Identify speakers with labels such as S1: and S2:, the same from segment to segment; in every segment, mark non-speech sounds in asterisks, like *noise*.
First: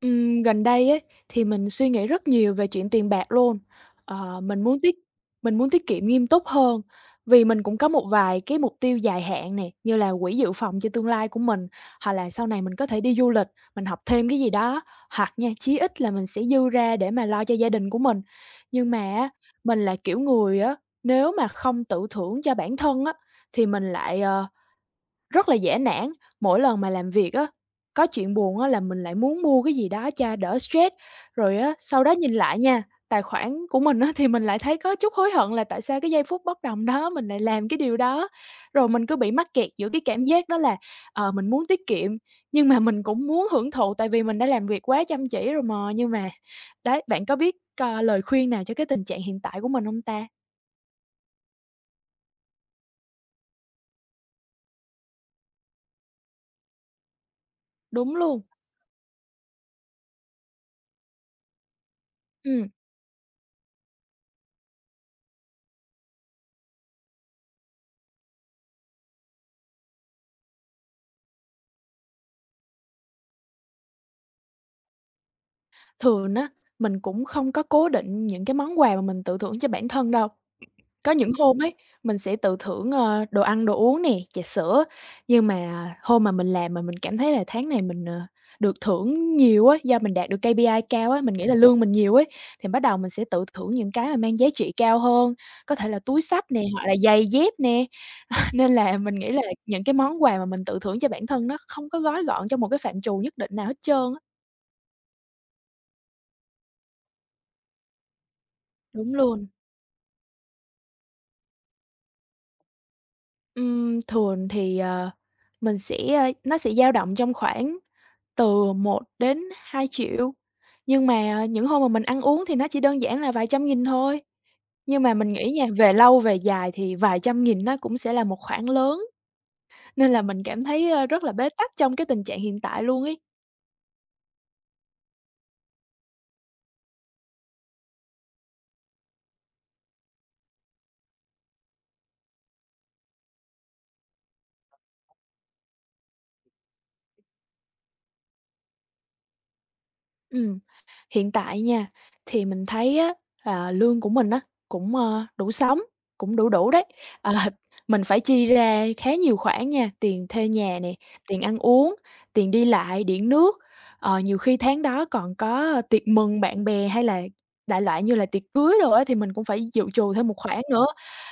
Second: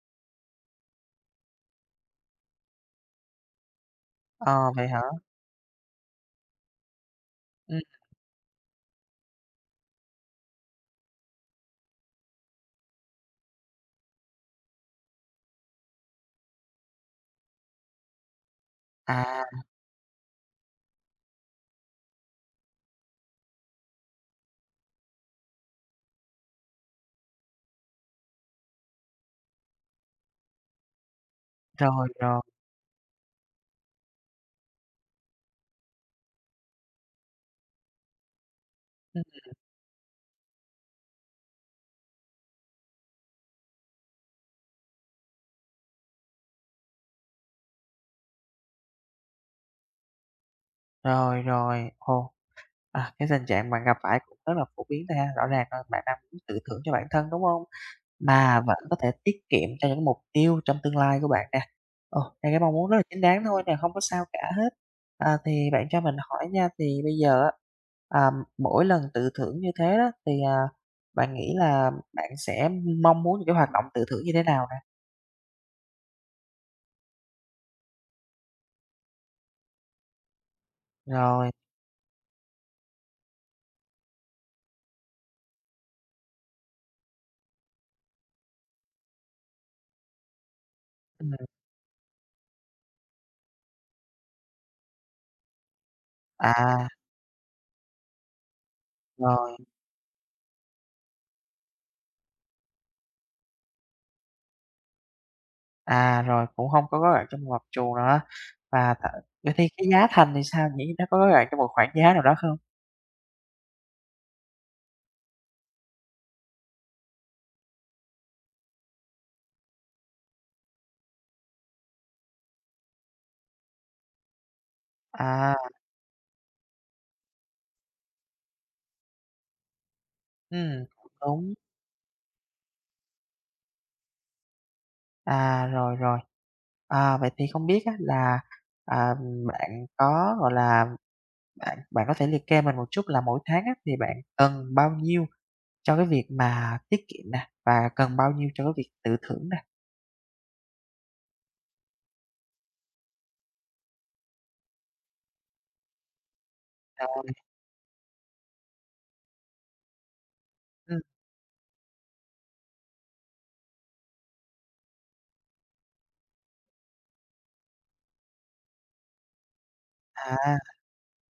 S1: Gần đây ấy, thì mình suy nghĩ rất nhiều về chuyện tiền bạc luôn. Ờ, mình
S2: Ờ,
S1: muốn
S2: vậy
S1: tiết
S2: hả?
S1: mình muốn tiết kiệm nghiêm túc hơn, vì mình cũng
S2: Ừm,
S1: có một vài cái mục tiêu dài hạn nè, như là quỹ dự phòng cho tương lai của mình, hoặc là sau này mình có thể đi du lịch, mình học thêm cái gì đó, hoặc nha, chí ít là mình sẽ dư ra để mà lo cho gia đình của mình. Nhưng mà á,
S2: à,
S1: mình là kiểu người á, nếu mà không tự thưởng cho bản thân á, thì mình lại rất là dễ nản, mỗi lần mà làm việc á, có chuyện buồn á là mình lại muốn mua cái gì đó cho đỡ stress, rồi á, sau
S2: rồi,
S1: đó nhìn
S2: rồi,
S1: lại nha, tài khoản của mình á thì mình lại thấy có chút hối hận là tại sao cái giây phút bốc đồng đó mình lại làm cái điều đó. Rồi mình cứ
S2: ừm,
S1: bị mắc kẹt giữa cái cảm giác đó là, mình muốn tiết kiệm, nhưng mà mình cũng muốn hưởng thụ tại vì mình đã làm việc quá chăm chỉ rồi mà. Nhưng mà đấy, bạn có biết, lời khuyên nào cho cái tình trạng hiện tại của mình không ta?
S2: rồi, rồi. Ồ, à, cái tình trạng bạn gặp phải cũng rất là phổ biến thôi ha, rõ ràng là bạn đang muốn tự thưởng cho bản thân, đúng không?
S1: Đúng luôn.
S2: Mà vẫn có thể tiết kiệm cho những mục tiêu trong tương lai của bạn nè. Ờ, đây cái
S1: Ừ.
S2: mong muốn rất là chính đáng thôi nè, không có sao cả hết. À, thì bạn cho mình hỏi nha, thì bây giờ á, à, mỗi lần tự thưởng như thế đó, thì, à, bạn nghĩ là bạn sẽ mong muốn những cái hoạt động tự thưởng như thế nào nè?
S1: Thường á, mình cũng không có cố định những cái món quà mà mình tự thưởng cho bản thân đâu. Có những
S2: Rồi,
S1: hôm ấy, mình sẽ tự thưởng, đồ ăn, đồ uống nè, trà sữa, nhưng mà hôm mà mình làm mà mình cảm thấy là tháng này mình, được thưởng nhiều á, do mình đạt được KPI cao á, mình
S2: ừm,
S1: nghĩ là lương mình nhiều ấy, thì bắt đầu mình sẽ tự thưởng những cái mà mang giá trị cao hơn, có thể là túi xách nè, hoặc
S2: à,
S1: là giày dép nè. *laughs* Nên là mình nghĩ là
S2: rồi.
S1: những cái món quà mà mình tự thưởng cho bản thân nó không có gói gọn trong một cái phạm trù nhất định nào hết trơn á.
S2: À, rồi cũng không có gói gọn trong một gọt chuồng nữa. Và th
S1: Đúng luôn.
S2: Vậy thì cái giá thành thì sao nhỉ? Nó có gói gọn trong một khoảng giá nào đó không?
S1: Thường thì, mình sẽ, ơ nó sẽ dao động trong khoảng từ 1 đến 2 triệu, nhưng mà những hôm mà mình ăn uống thì nó chỉ đơn giản là vài trăm nghìn thôi. Nhưng mà mình nghĩ
S2: À,
S1: nha, về lâu về dài thì vài trăm nghìn nó cũng sẽ là một khoản lớn, nên là mình cảm thấy,
S2: cũng
S1: rất là bế
S2: đúng.
S1: tắc trong cái tình trạng hiện tại luôn ấy.
S2: À, rồi, rồi. À, vậy thì không biết á là, à, bạn có, gọi là, bạn bạn có thể liệt kê mình một chút là mỗi tháng á thì bạn cần bao nhiêu cho cái việc mà tiết kiệm nè, và cần bao nhiêu cho cái việc tự thưởng nè?
S1: Ừm. Hiện tại nha, thì mình thấy á, là lương của mình á, cũng, đủ sống, cũng đủ đủ đấy. *laughs*
S2: Rồi,
S1: Ờ, mình phải chi ra khá nhiều khoản nha, tiền thuê nhà nè,
S2: ừm,
S1: tiền ăn uống, tiền đi lại, điện nước, ờ, nhiều khi tháng đó còn có tiệc mừng bạn bè hay là đại loại như là tiệc cưới rồi á, thì mình cũng phải dự trù thêm một
S2: à,
S1: khoản nữa.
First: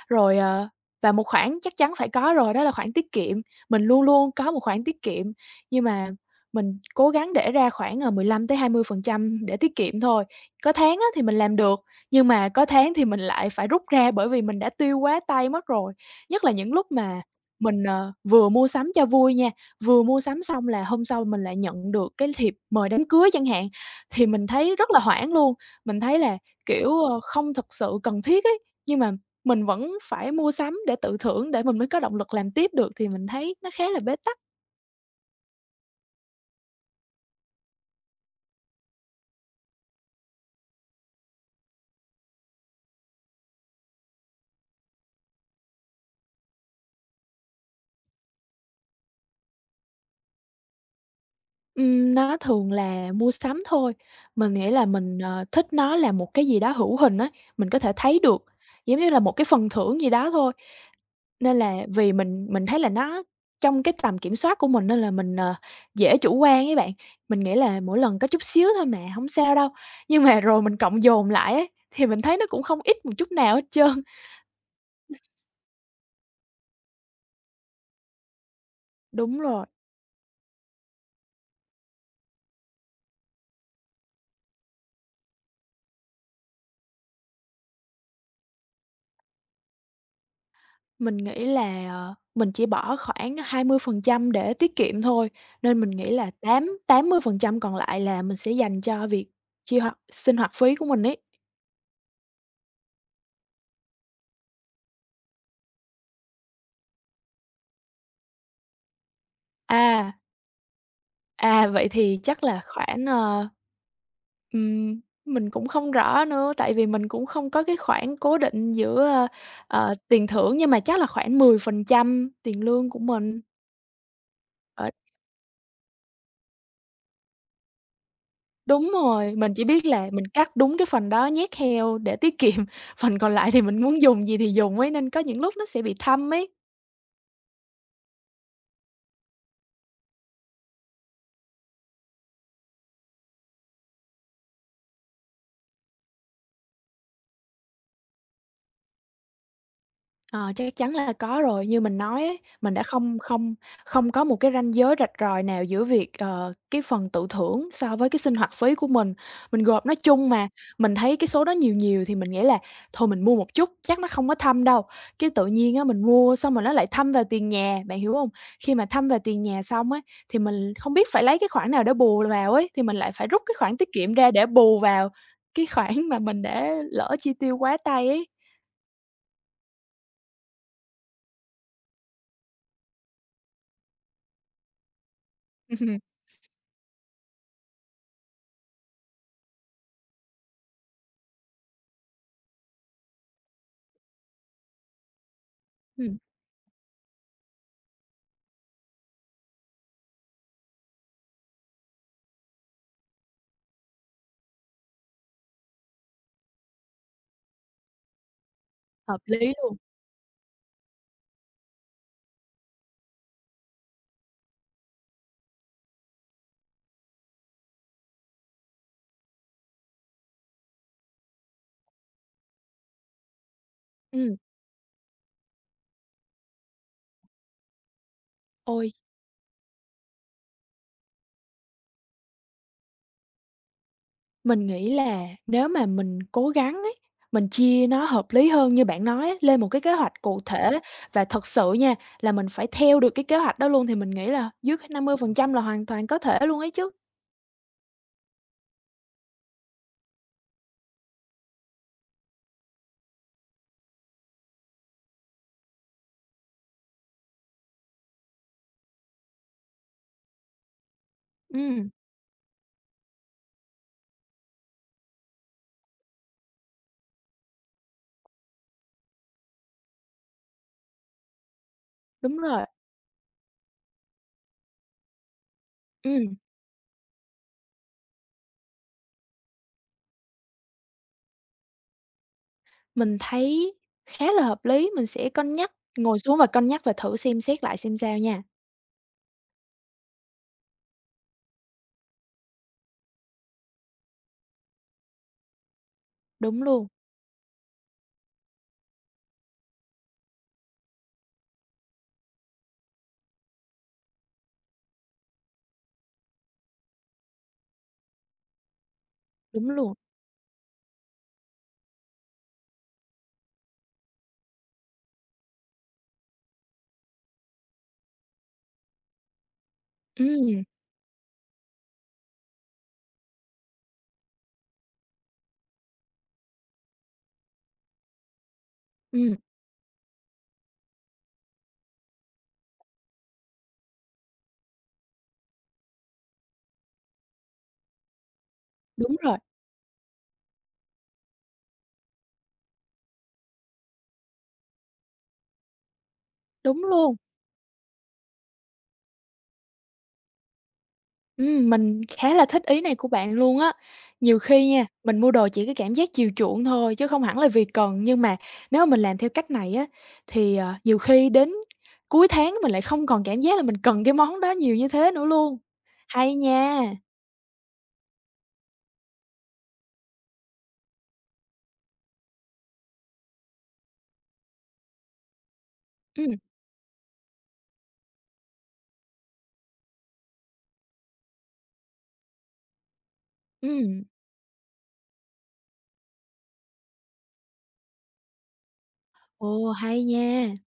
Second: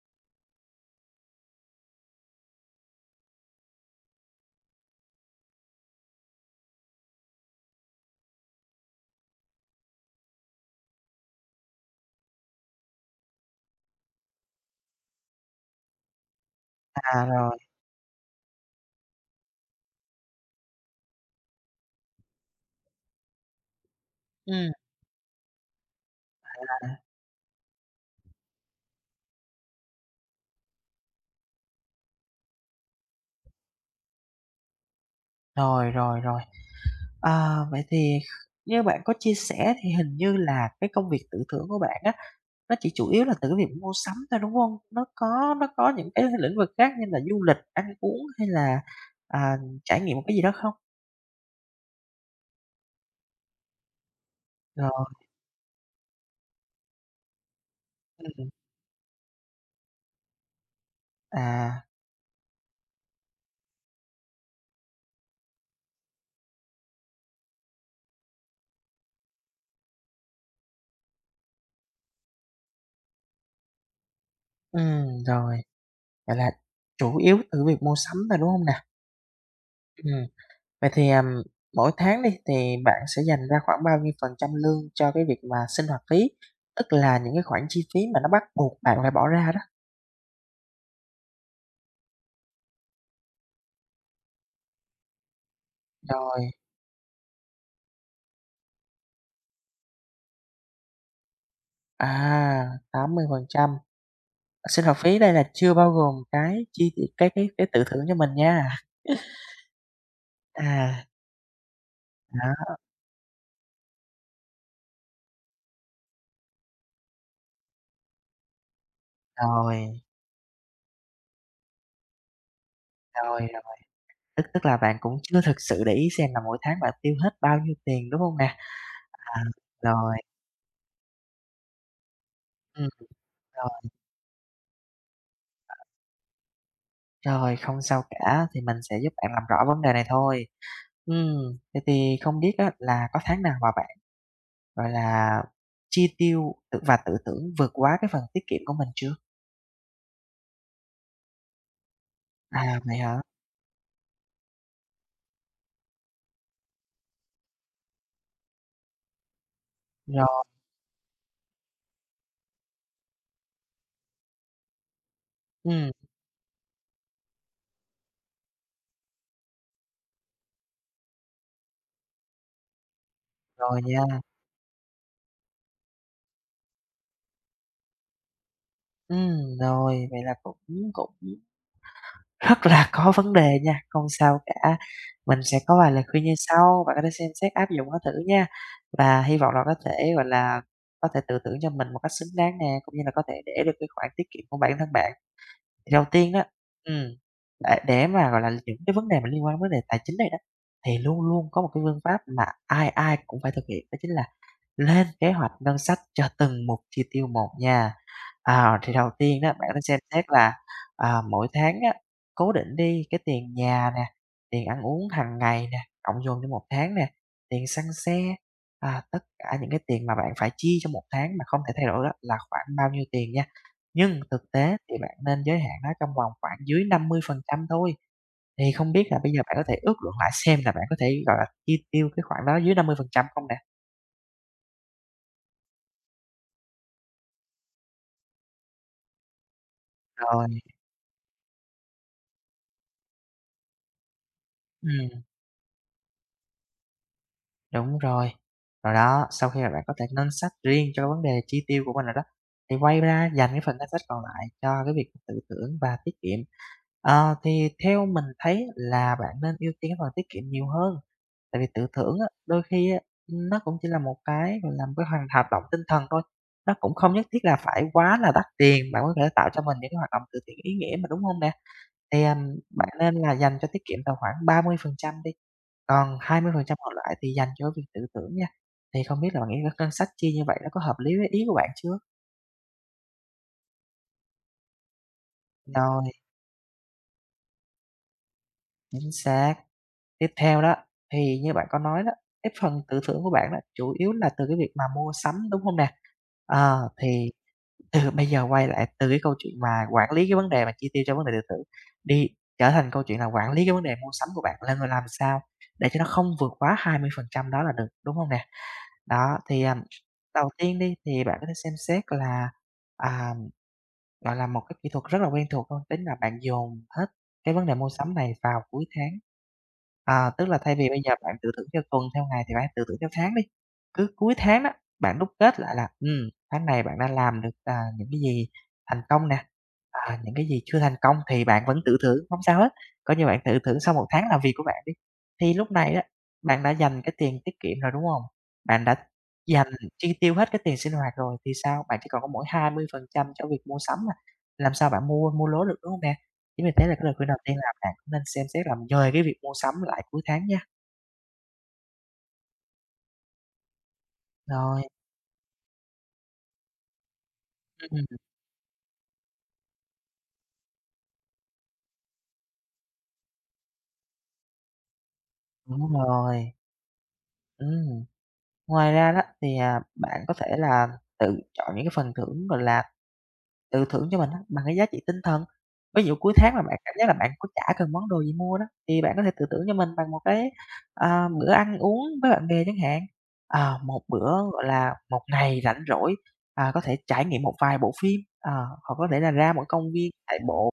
S1: Rồi, và một khoản chắc chắn phải có rồi, đó là khoản tiết kiệm, mình luôn luôn có một khoản tiết kiệm, nhưng mà mình cố gắng để ra khoảng, 15-20% để tiết kiệm thôi. Có tháng á thì mình làm được, nhưng mà có tháng thì mình lại phải rút ra bởi vì mình đã tiêu quá tay mất rồi. Nhất là những lúc mà
S2: à, rồi,
S1: mình, vừa mua sắm cho vui nha, vừa mua sắm xong là hôm sau mình lại nhận được cái thiệp mời đám cưới chẳng hạn, thì mình
S2: ừm,
S1: thấy rất là hoảng luôn. Mình thấy là, kiểu,
S2: à,
S1: ờ, không thật sự cần thiết ấy, nhưng mà mình vẫn phải mua sắm để tự thưởng để mình mới có động lực làm tiếp được thì mình thấy nó khá là bế tắc.
S2: rồi, rồi, rồi. À, vậy thì như bạn có chia sẻ thì hình như là cái công việc tự thưởng của bạn á, nó chỉ chủ yếu là từ cái việc mua sắm thôi, đúng không? Nó có những cái lĩnh vực khác như là du lịch, ăn uống hay là, à, trải nghiệm một cái gì đó không?
S1: Nó thường là mua sắm thôi, mình nghĩ là
S2: Rồi,
S1: mình, thích nó là một cái gì đó hữu hình á, mình có thể thấy được,
S2: ừm,
S1: giống như là một cái phần thưởng gì đó thôi. Nên là
S2: à,
S1: vì mình thấy là nó trong cái tầm kiểm soát của mình nên là mình, dễ chủ quan ấy bạn, mình nghĩ là mỗi lần có chút xíu thôi mà, hổng sao đâu, nhưng mà rồi mình cộng dồn lại ấy, thì mình thấy nó cũng không ít một chút nào hết trơn. *laughs*
S2: rồi, vậy là chủ yếu từ việc mua sắm thôi, đúng không nè?
S1: Đúng rồi.
S2: Ừm, vậy thì, mỗi tháng đi thì bạn sẽ dành ra khoảng bao nhiêu phần trăm lương cho cái việc mà sinh hoạt phí, tức là những cái khoản chi phí mà nó bắt buộc bạn phải bỏ ra đó?
S1: Mình nghĩ là, mình chỉ bỏ khoảng 20% để tiết kiệm thôi, nên mình nghĩ là
S2: Rồi.
S1: tám tám mươi phần trăm còn lại là mình sẽ dành cho việc chi hoạt sinh hoạt phí của mình ấy.
S2: À, 80%, sinh hoạt phí đây là chưa bao gồm cái chi t cái tự thưởng cho mình nha.
S1: À,
S2: À,
S1: à, vậy thì chắc là
S2: đó,
S1: khoảng, mình cũng không rõ nữa, tại vì mình cũng không có cái khoản cố định giữa,
S2: rồi,
S1: tiền thưởng, nhưng mà chắc là khoảng 10% tiền lương của mình.
S2: rồi, rồi, tức tức là bạn cũng chưa thực sự để ý xem là mỗi tháng bạn tiêu hết bao nhiêu tiền, đúng hông nè?
S1: Đúng rồi,
S2: À,
S1: mình chỉ biết là
S2: rồi,
S1: mình cắt đúng cái phần đó nhét heo để tiết kiệm,
S2: ừm,
S1: *laughs* phần còn lại thì mình
S2: rồi,
S1: muốn dùng gì thì dùng ấy, nên có những lúc nó sẽ bị thâm ấy.
S2: rồi, không sao cả, thì mình sẽ giúp bạn làm rõ vấn đề này thôi. Vậy thì không biết á là có tháng nào mà bạn, gọi là, chi tiêu tự và tự thưởng vượt quá cái phần tiết kiệm của mình chưa?
S1: Ờ, chắc chắn là có rồi. Như mình nói ấy, mình
S2: À,
S1: đã
S2: vậy
S1: không
S2: hả?
S1: không không có một cái ranh giới rạch ròi nào giữa việc, cái phần tự thưởng so với cái sinh hoạt phí của mình. Mình gộp nó chung
S2: Rồi,
S1: mà, mình thấy cái số đó nhiều nhiều thì mình nghĩ là thôi mình mua một chút, chắc nó không có thâm đâu. Cái tự nhiên á
S2: ừm,
S1: mình mua xong rồi nó lại thâm vào tiền nhà, bạn hiểu không? Khi mà thâm vào tiền nhà xong ấy, thì mình không biết phải lấy cái khoản nào để bù vào ấy, thì mình lại phải rút cái khoản
S2: rồi
S1: tiết
S2: nha.
S1: kiệm ra để bù vào cái khoản mà mình đã lỡ chi tiêu quá tay ấy.
S2: Rồi, vậy là cũng cũng rất là *laughs* có vấn đề nha, không sao cả. Mình sẽ
S1: *laughs*
S2: có vài
S1: Ừm.
S2: lời khuyên như sau, bạn có thể xem xét áp dụng nó thử nha, và hy vọng là có thể, gọi là, có thể tự thưởng cho mình một cách xứng đáng nè, cũng như là có thể để được cái khoản tiết kiệm của bản thân bạn. Thì đầu tiên đó ừm, để mà, gọi là, những cái vấn đề mà liên quan đến vấn đề tài chính này đó, thì luôn luôn có một cái phương pháp mà ai ai cũng phải thực hiện, đó chính là lên kế hoạch ngân sách cho từng mục chi tiêu một nha. À, thì đầu
S1: Hợp
S2: tiên đó,
S1: lý
S2: bạn
S1: luôn.
S2: nên xem xét là, à, mỗi tháng á, cố định đi cái tiền nhà nè, tiền ăn uống hàng ngày nè, cộng dồn cho một tháng nè, tiền xăng xe, à, tất cả những cái tiền mà bạn phải chi trong một tháng mà không thể thay đổi đó là khoảng bao nhiêu tiền nha. Nhưng
S1: Ừ,
S2: thực tế thì bạn nên giới hạn nó trong vòng khoảng dưới 50% thôi. Thì
S1: ôi,
S2: không biết là bây giờ bạn có thể ước lượng lại xem là bạn có thể, gọi là, chi tiêu cái khoản đó dưới 50% không nè?
S1: mình nghĩ là nếu mà mình cố gắng ấy, mình chia nó hợp lý hơn như bạn nói á, lên một cái kế hoạch cụ
S2: Rồi,
S1: thể và thật sự nha, là mình phải theo được cái kế hoạch đó luôn thì mình nghĩ là dưới cái
S2: ừm.
S1: 50% là hoàn toàn có thể luôn ấy chứ.
S2: Đúng rồi. Rồi đó, sau khi mà bạn có thể lên sách riêng cho cái vấn đề chi tiêu của mình rồi đó, thì quay ra dành cái phần ngân sách còn lại cho cái việc tự thưởng và tiết kiệm. Ờ, thì theo mình thấy là bạn nên ưu tiên cái phần tiết kiệm nhiều hơn, tại vì tự
S1: Ừ,
S2: thưởng á, đôi khi á, nó cũng chỉ là một cái, gọi là, một cái hoạt hoạt động tinh thần thôi, nó cũng không nhất thiết là phải quá là đắt tiền, bạn có thể tạo cho mình những cái hoạt động từ thiện ý nghĩa mà, đúng không nè? Thì,
S1: đúng rồi.
S2: bạn nên là dành cho tiết kiệm tầm khoảng 30% đi, còn
S1: Ừ,
S2: 20% còn lại thì dành cho việc tự tưởng nha. Thì không biết là bạn nghĩ cái ngân sách chia như vậy nó có hợp lý với ý của bạn chưa?
S1: mình thấy khá là hợp lý, mình sẽ cân nhắc,
S2: Rồi,
S1: ngồi xuống và cân nhắc và thử xem xét lại xem sao nha.
S2: chính xác. Tiếp theo đó, thì như bạn có nói đó, cái phần tự thưởng của bạn đó chủ yếu là từ cái việc mà mua sắm, đúng không nè?
S1: Đúng luôn,
S2: Ờ, thì từ bây giờ quay lại từ cái câu chuyện mà quản lý cái vấn đề mà chi tiêu cho vấn đề điện tử đi trở thành câu chuyện là quản lý cái vấn đề mua sắm của bạn là người làm sao để cho nó không vượt quá 20% đó là được, đúng không nè? Đó, thì,
S1: đúng
S2: à,
S1: luôn.
S2: đầu tiên đi thì bạn có thể xem xét là, à, gọi là, một cái kỹ thuật rất là quen thuộc thôi, tính là bạn dồn hết cái vấn đề mua sắm này vào cuối tháng.
S1: Ừ,
S2: À, tức là thay vì bây giờ bạn tự thưởng theo tuần, theo ngày thì bạn tự thưởng theo tháng đi, cứ cuối tháng đó, bạn đúc kết lại là, tháng này bạn đã làm được, à, những cái gì thành công
S1: ừ,
S2: nè, à, những cái gì chưa thành công thì bạn vẫn tự thưởng, không sao hết, coi như bạn tự thưởng sau một tháng làm việc của bạn đi. Thì lúc này đó bạn đã dành cái tiền tiết kiệm rồi, đúng không? Bạn đã
S1: đúng rồi,
S2: dành chi tiêu hết cái tiền sinh hoạt rồi thì sao? Bạn chỉ còn có mỗi 20% cho việc mua sắm à. Làm sao bạn mua mua lố được, đúng hông nè? Chính vì
S1: đúng
S2: thế là cái lời
S1: luôn.
S2: khuyên đầu tiên là bạn cũng nên xem xét là dời cái việc mua sắm lại cuối tháng nha.
S1: Mình khá là thích ý này của bạn luôn á. Nhiều khi
S2: Rồi,
S1: nha, mình mua đồ chỉ cái cảm giác chiều chuộng thôi chứ không hẳn là vì cần,
S2: ừm,
S1: nhưng mà nếu mà mình làm theo cách này á, thì, nhiều khi đến cuối tháng mình lại không còn cảm giác là mình cần cái món đó nhiều như thế nữa luôn.
S2: đúng
S1: Hay
S2: rồi,
S1: nha.
S2: ừm. Ngoài ra đó thì, à, bạn có thể là tự chọn những cái phần thưởng, gọi là tự thưởng cho mình á, bằng cái giá trị tinh thần. Ví dụ cuối
S1: Ừm,
S2: tháng mà bạn cảm giác là bạn có chả cần món đồ gì mua đó, thì bạn có thể tự thưởng cho mình bằng một cái, ờ, bữa ăn uống với bạn bè chẳng hạn. Ờ, một
S1: ừm.
S2: bữa, gọi là, một ngày rảnh rỗi, à, có thể trải nghiệm một vài bộ phim, ờ, hoặc có thể là ra một
S1: Ồ,
S2: công
S1: hay
S2: viên chạy
S1: nha.
S2: bộ,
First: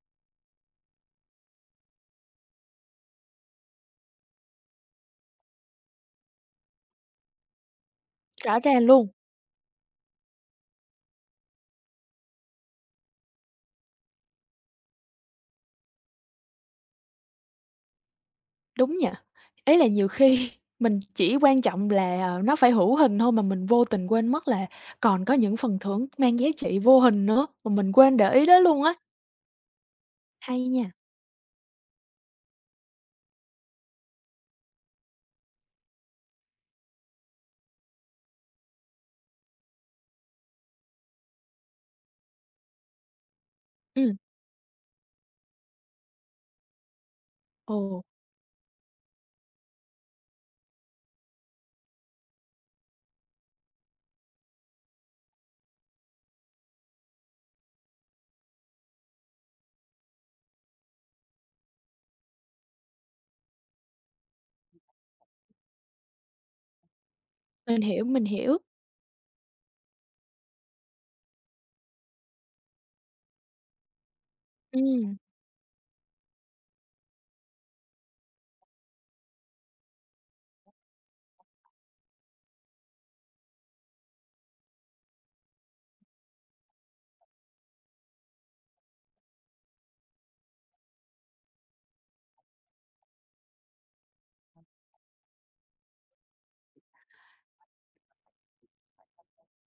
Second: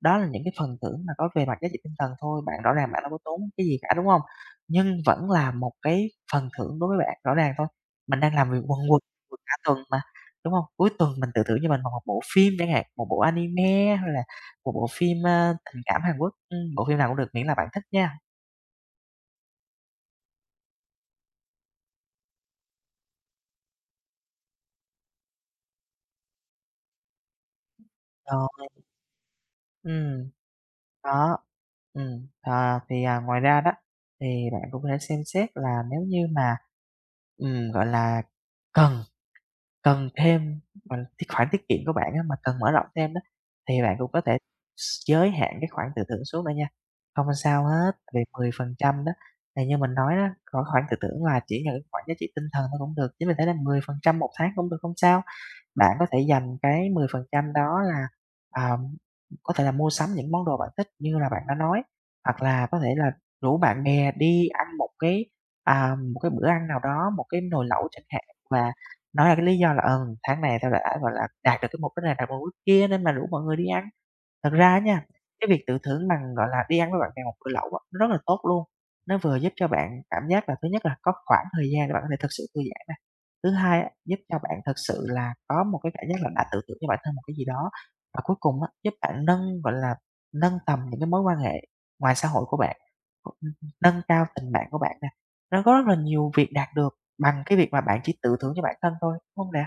S2: đó là những cái phần thưởng mà có về mặt giá trị tinh thần thôi, bạn rõ ràng bạn đâu có tốn cái gì cả, đúng hông? Nhưng vẫn là một cái phần thưởng đối với bạn, rõ ràng thôi, mình đang làm
S1: Rõ
S2: việc quần
S1: ràng
S2: quật
S1: luôn,
S2: quật cả tuần mà, đúng hông? Cuối tuần mình tự thưởng cho mình bằng một bộ phim chẳng hạn, một bộ anime hay là một bộ phim, ơ, tình cảm Hàn Quốc, bộ phim nào cũng được miễn là bạn thích nha.
S1: đúng nhỉ? Ý là nhiều khi *laughs* mình chỉ quan trọng là, nó phải hữu hình thôi mà mình vô tình quên mất là còn có những phần thưởng mang giá trị vô hình nữa, mà mình quên để ý đến
S2: Rồi,
S1: luôn á.
S2: ừm,
S1: Hay nha.
S2: đó, ờ, thì, à, ngoài ra đó, thì bạn cũng có thể xem xét là nếu như mà, gọi là, cần Cần thêm gọi là, cái khoản tiết kiệm của bạn á, mà cần mở rộng thêm đó, thì bạn cũng
S1: Ừm,
S2: có thể giới hạn cái khoản tự thưởng xuống bạn nha, không sao hết.
S1: ồ,
S2: Vì 10% đó, thì như mình nói đó, có khoản tự thưởng là chỉ là cái khoản giá trị tinh thần thôi cũng được, chỉ mình thấy là mười phần trăm một tháng cũng được, không sao. Bạn có thể dành cái 10% đó là, ờ, có thể là mua sắm những món đồ bạn thích như là bạn đã nói, hoặc là có thể là rủ bạn bè đi ăn một cái, à, một cái bữa ăn nào đó, một cái nồi
S1: mình
S2: lẩu
S1: hiểu,
S2: chẳng
S1: mình
S2: hạn,
S1: hiểu.
S2: và nói là cái lý do là, ừ, tháng này tao đã, gọi là, đạt được cái mục đích này, đạt được mục đích kia nên mà rủ mọi người đi ăn. Thật ra nha,
S1: Ừm.
S2: cái việc tự thưởng bằng, gọi là, đi ăn với bạn bè một bữa lẩu á, nó rất là tốt luôn, nó vừa giúp cho bạn cảm giác là thứ nhất là có khoảng thời gian để bạn có thể thực sự thư giãn nè. Thứ hai á, giúp cho bạn thực sự là có một cái cảm giác là đã tự thưởng cho bản thân một cái gì đó. Và cuối cùng á, giúp bạn nâng, gọi là, nâng tầm những cái mối quan hệ ngoài xã hội của bạn, nâng cao tình bạn của bạn nè. Nó có rất là nhiều việc đạt được bằng cái việc mà bạn chỉ tự thưởng cho bản thân thôi, đúng không nè?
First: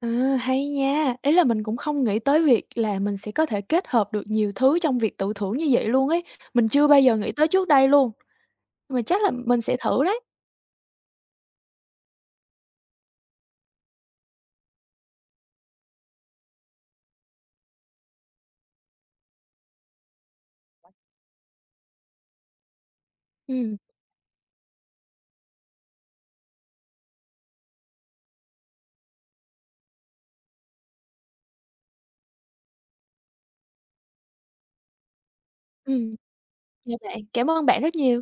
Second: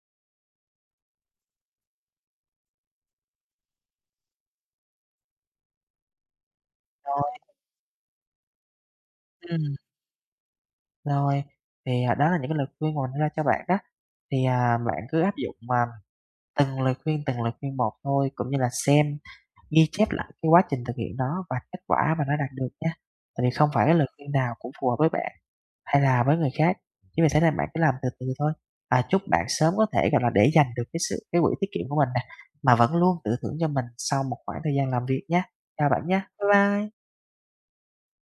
S1: À, hay nha. Ý là mình cũng không nghĩ tới việc là mình sẽ có thể kết hợp được nhiều thứ trong việc tự thưởng như vậy luôn ấy. Mình chưa bao giờ
S2: Rồi,
S1: nghĩ tới trước đây luôn, mà chắc là mình
S2: ừm,
S1: sẽ thử đấy.
S2: rồi, thì, à, đó là những cái lời khuyên mà mình đưa ra cho bạn đó, thì, à, bạn cứ áp dụng mà từng lời khuyên, từng lời khuyên một thôi, cũng như là xem, ghi chép lại cái quá trình thực hiện nó và kết quả mà nó đạt được nha. Tại vì không
S1: Ừm,
S2: phải cái lời khuyên nào cũng phù hợp với bạn hay là với người khác, chính vì thế nên bạn cứ làm từ từ thôi. À, chúc bạn sớm có thể, gọi là, để dành được cái sự cái quỹ tiết kiệm của mình nè, mà vẫn luôn tự thưởng cho mình sau một khoảng thời gian làm việc nhé. Chào bạn
S1: ừm,
S2: nhé, bye
S1: chào
S2: bye.
S1: bạn, cảm ơn bạn rất nhiều.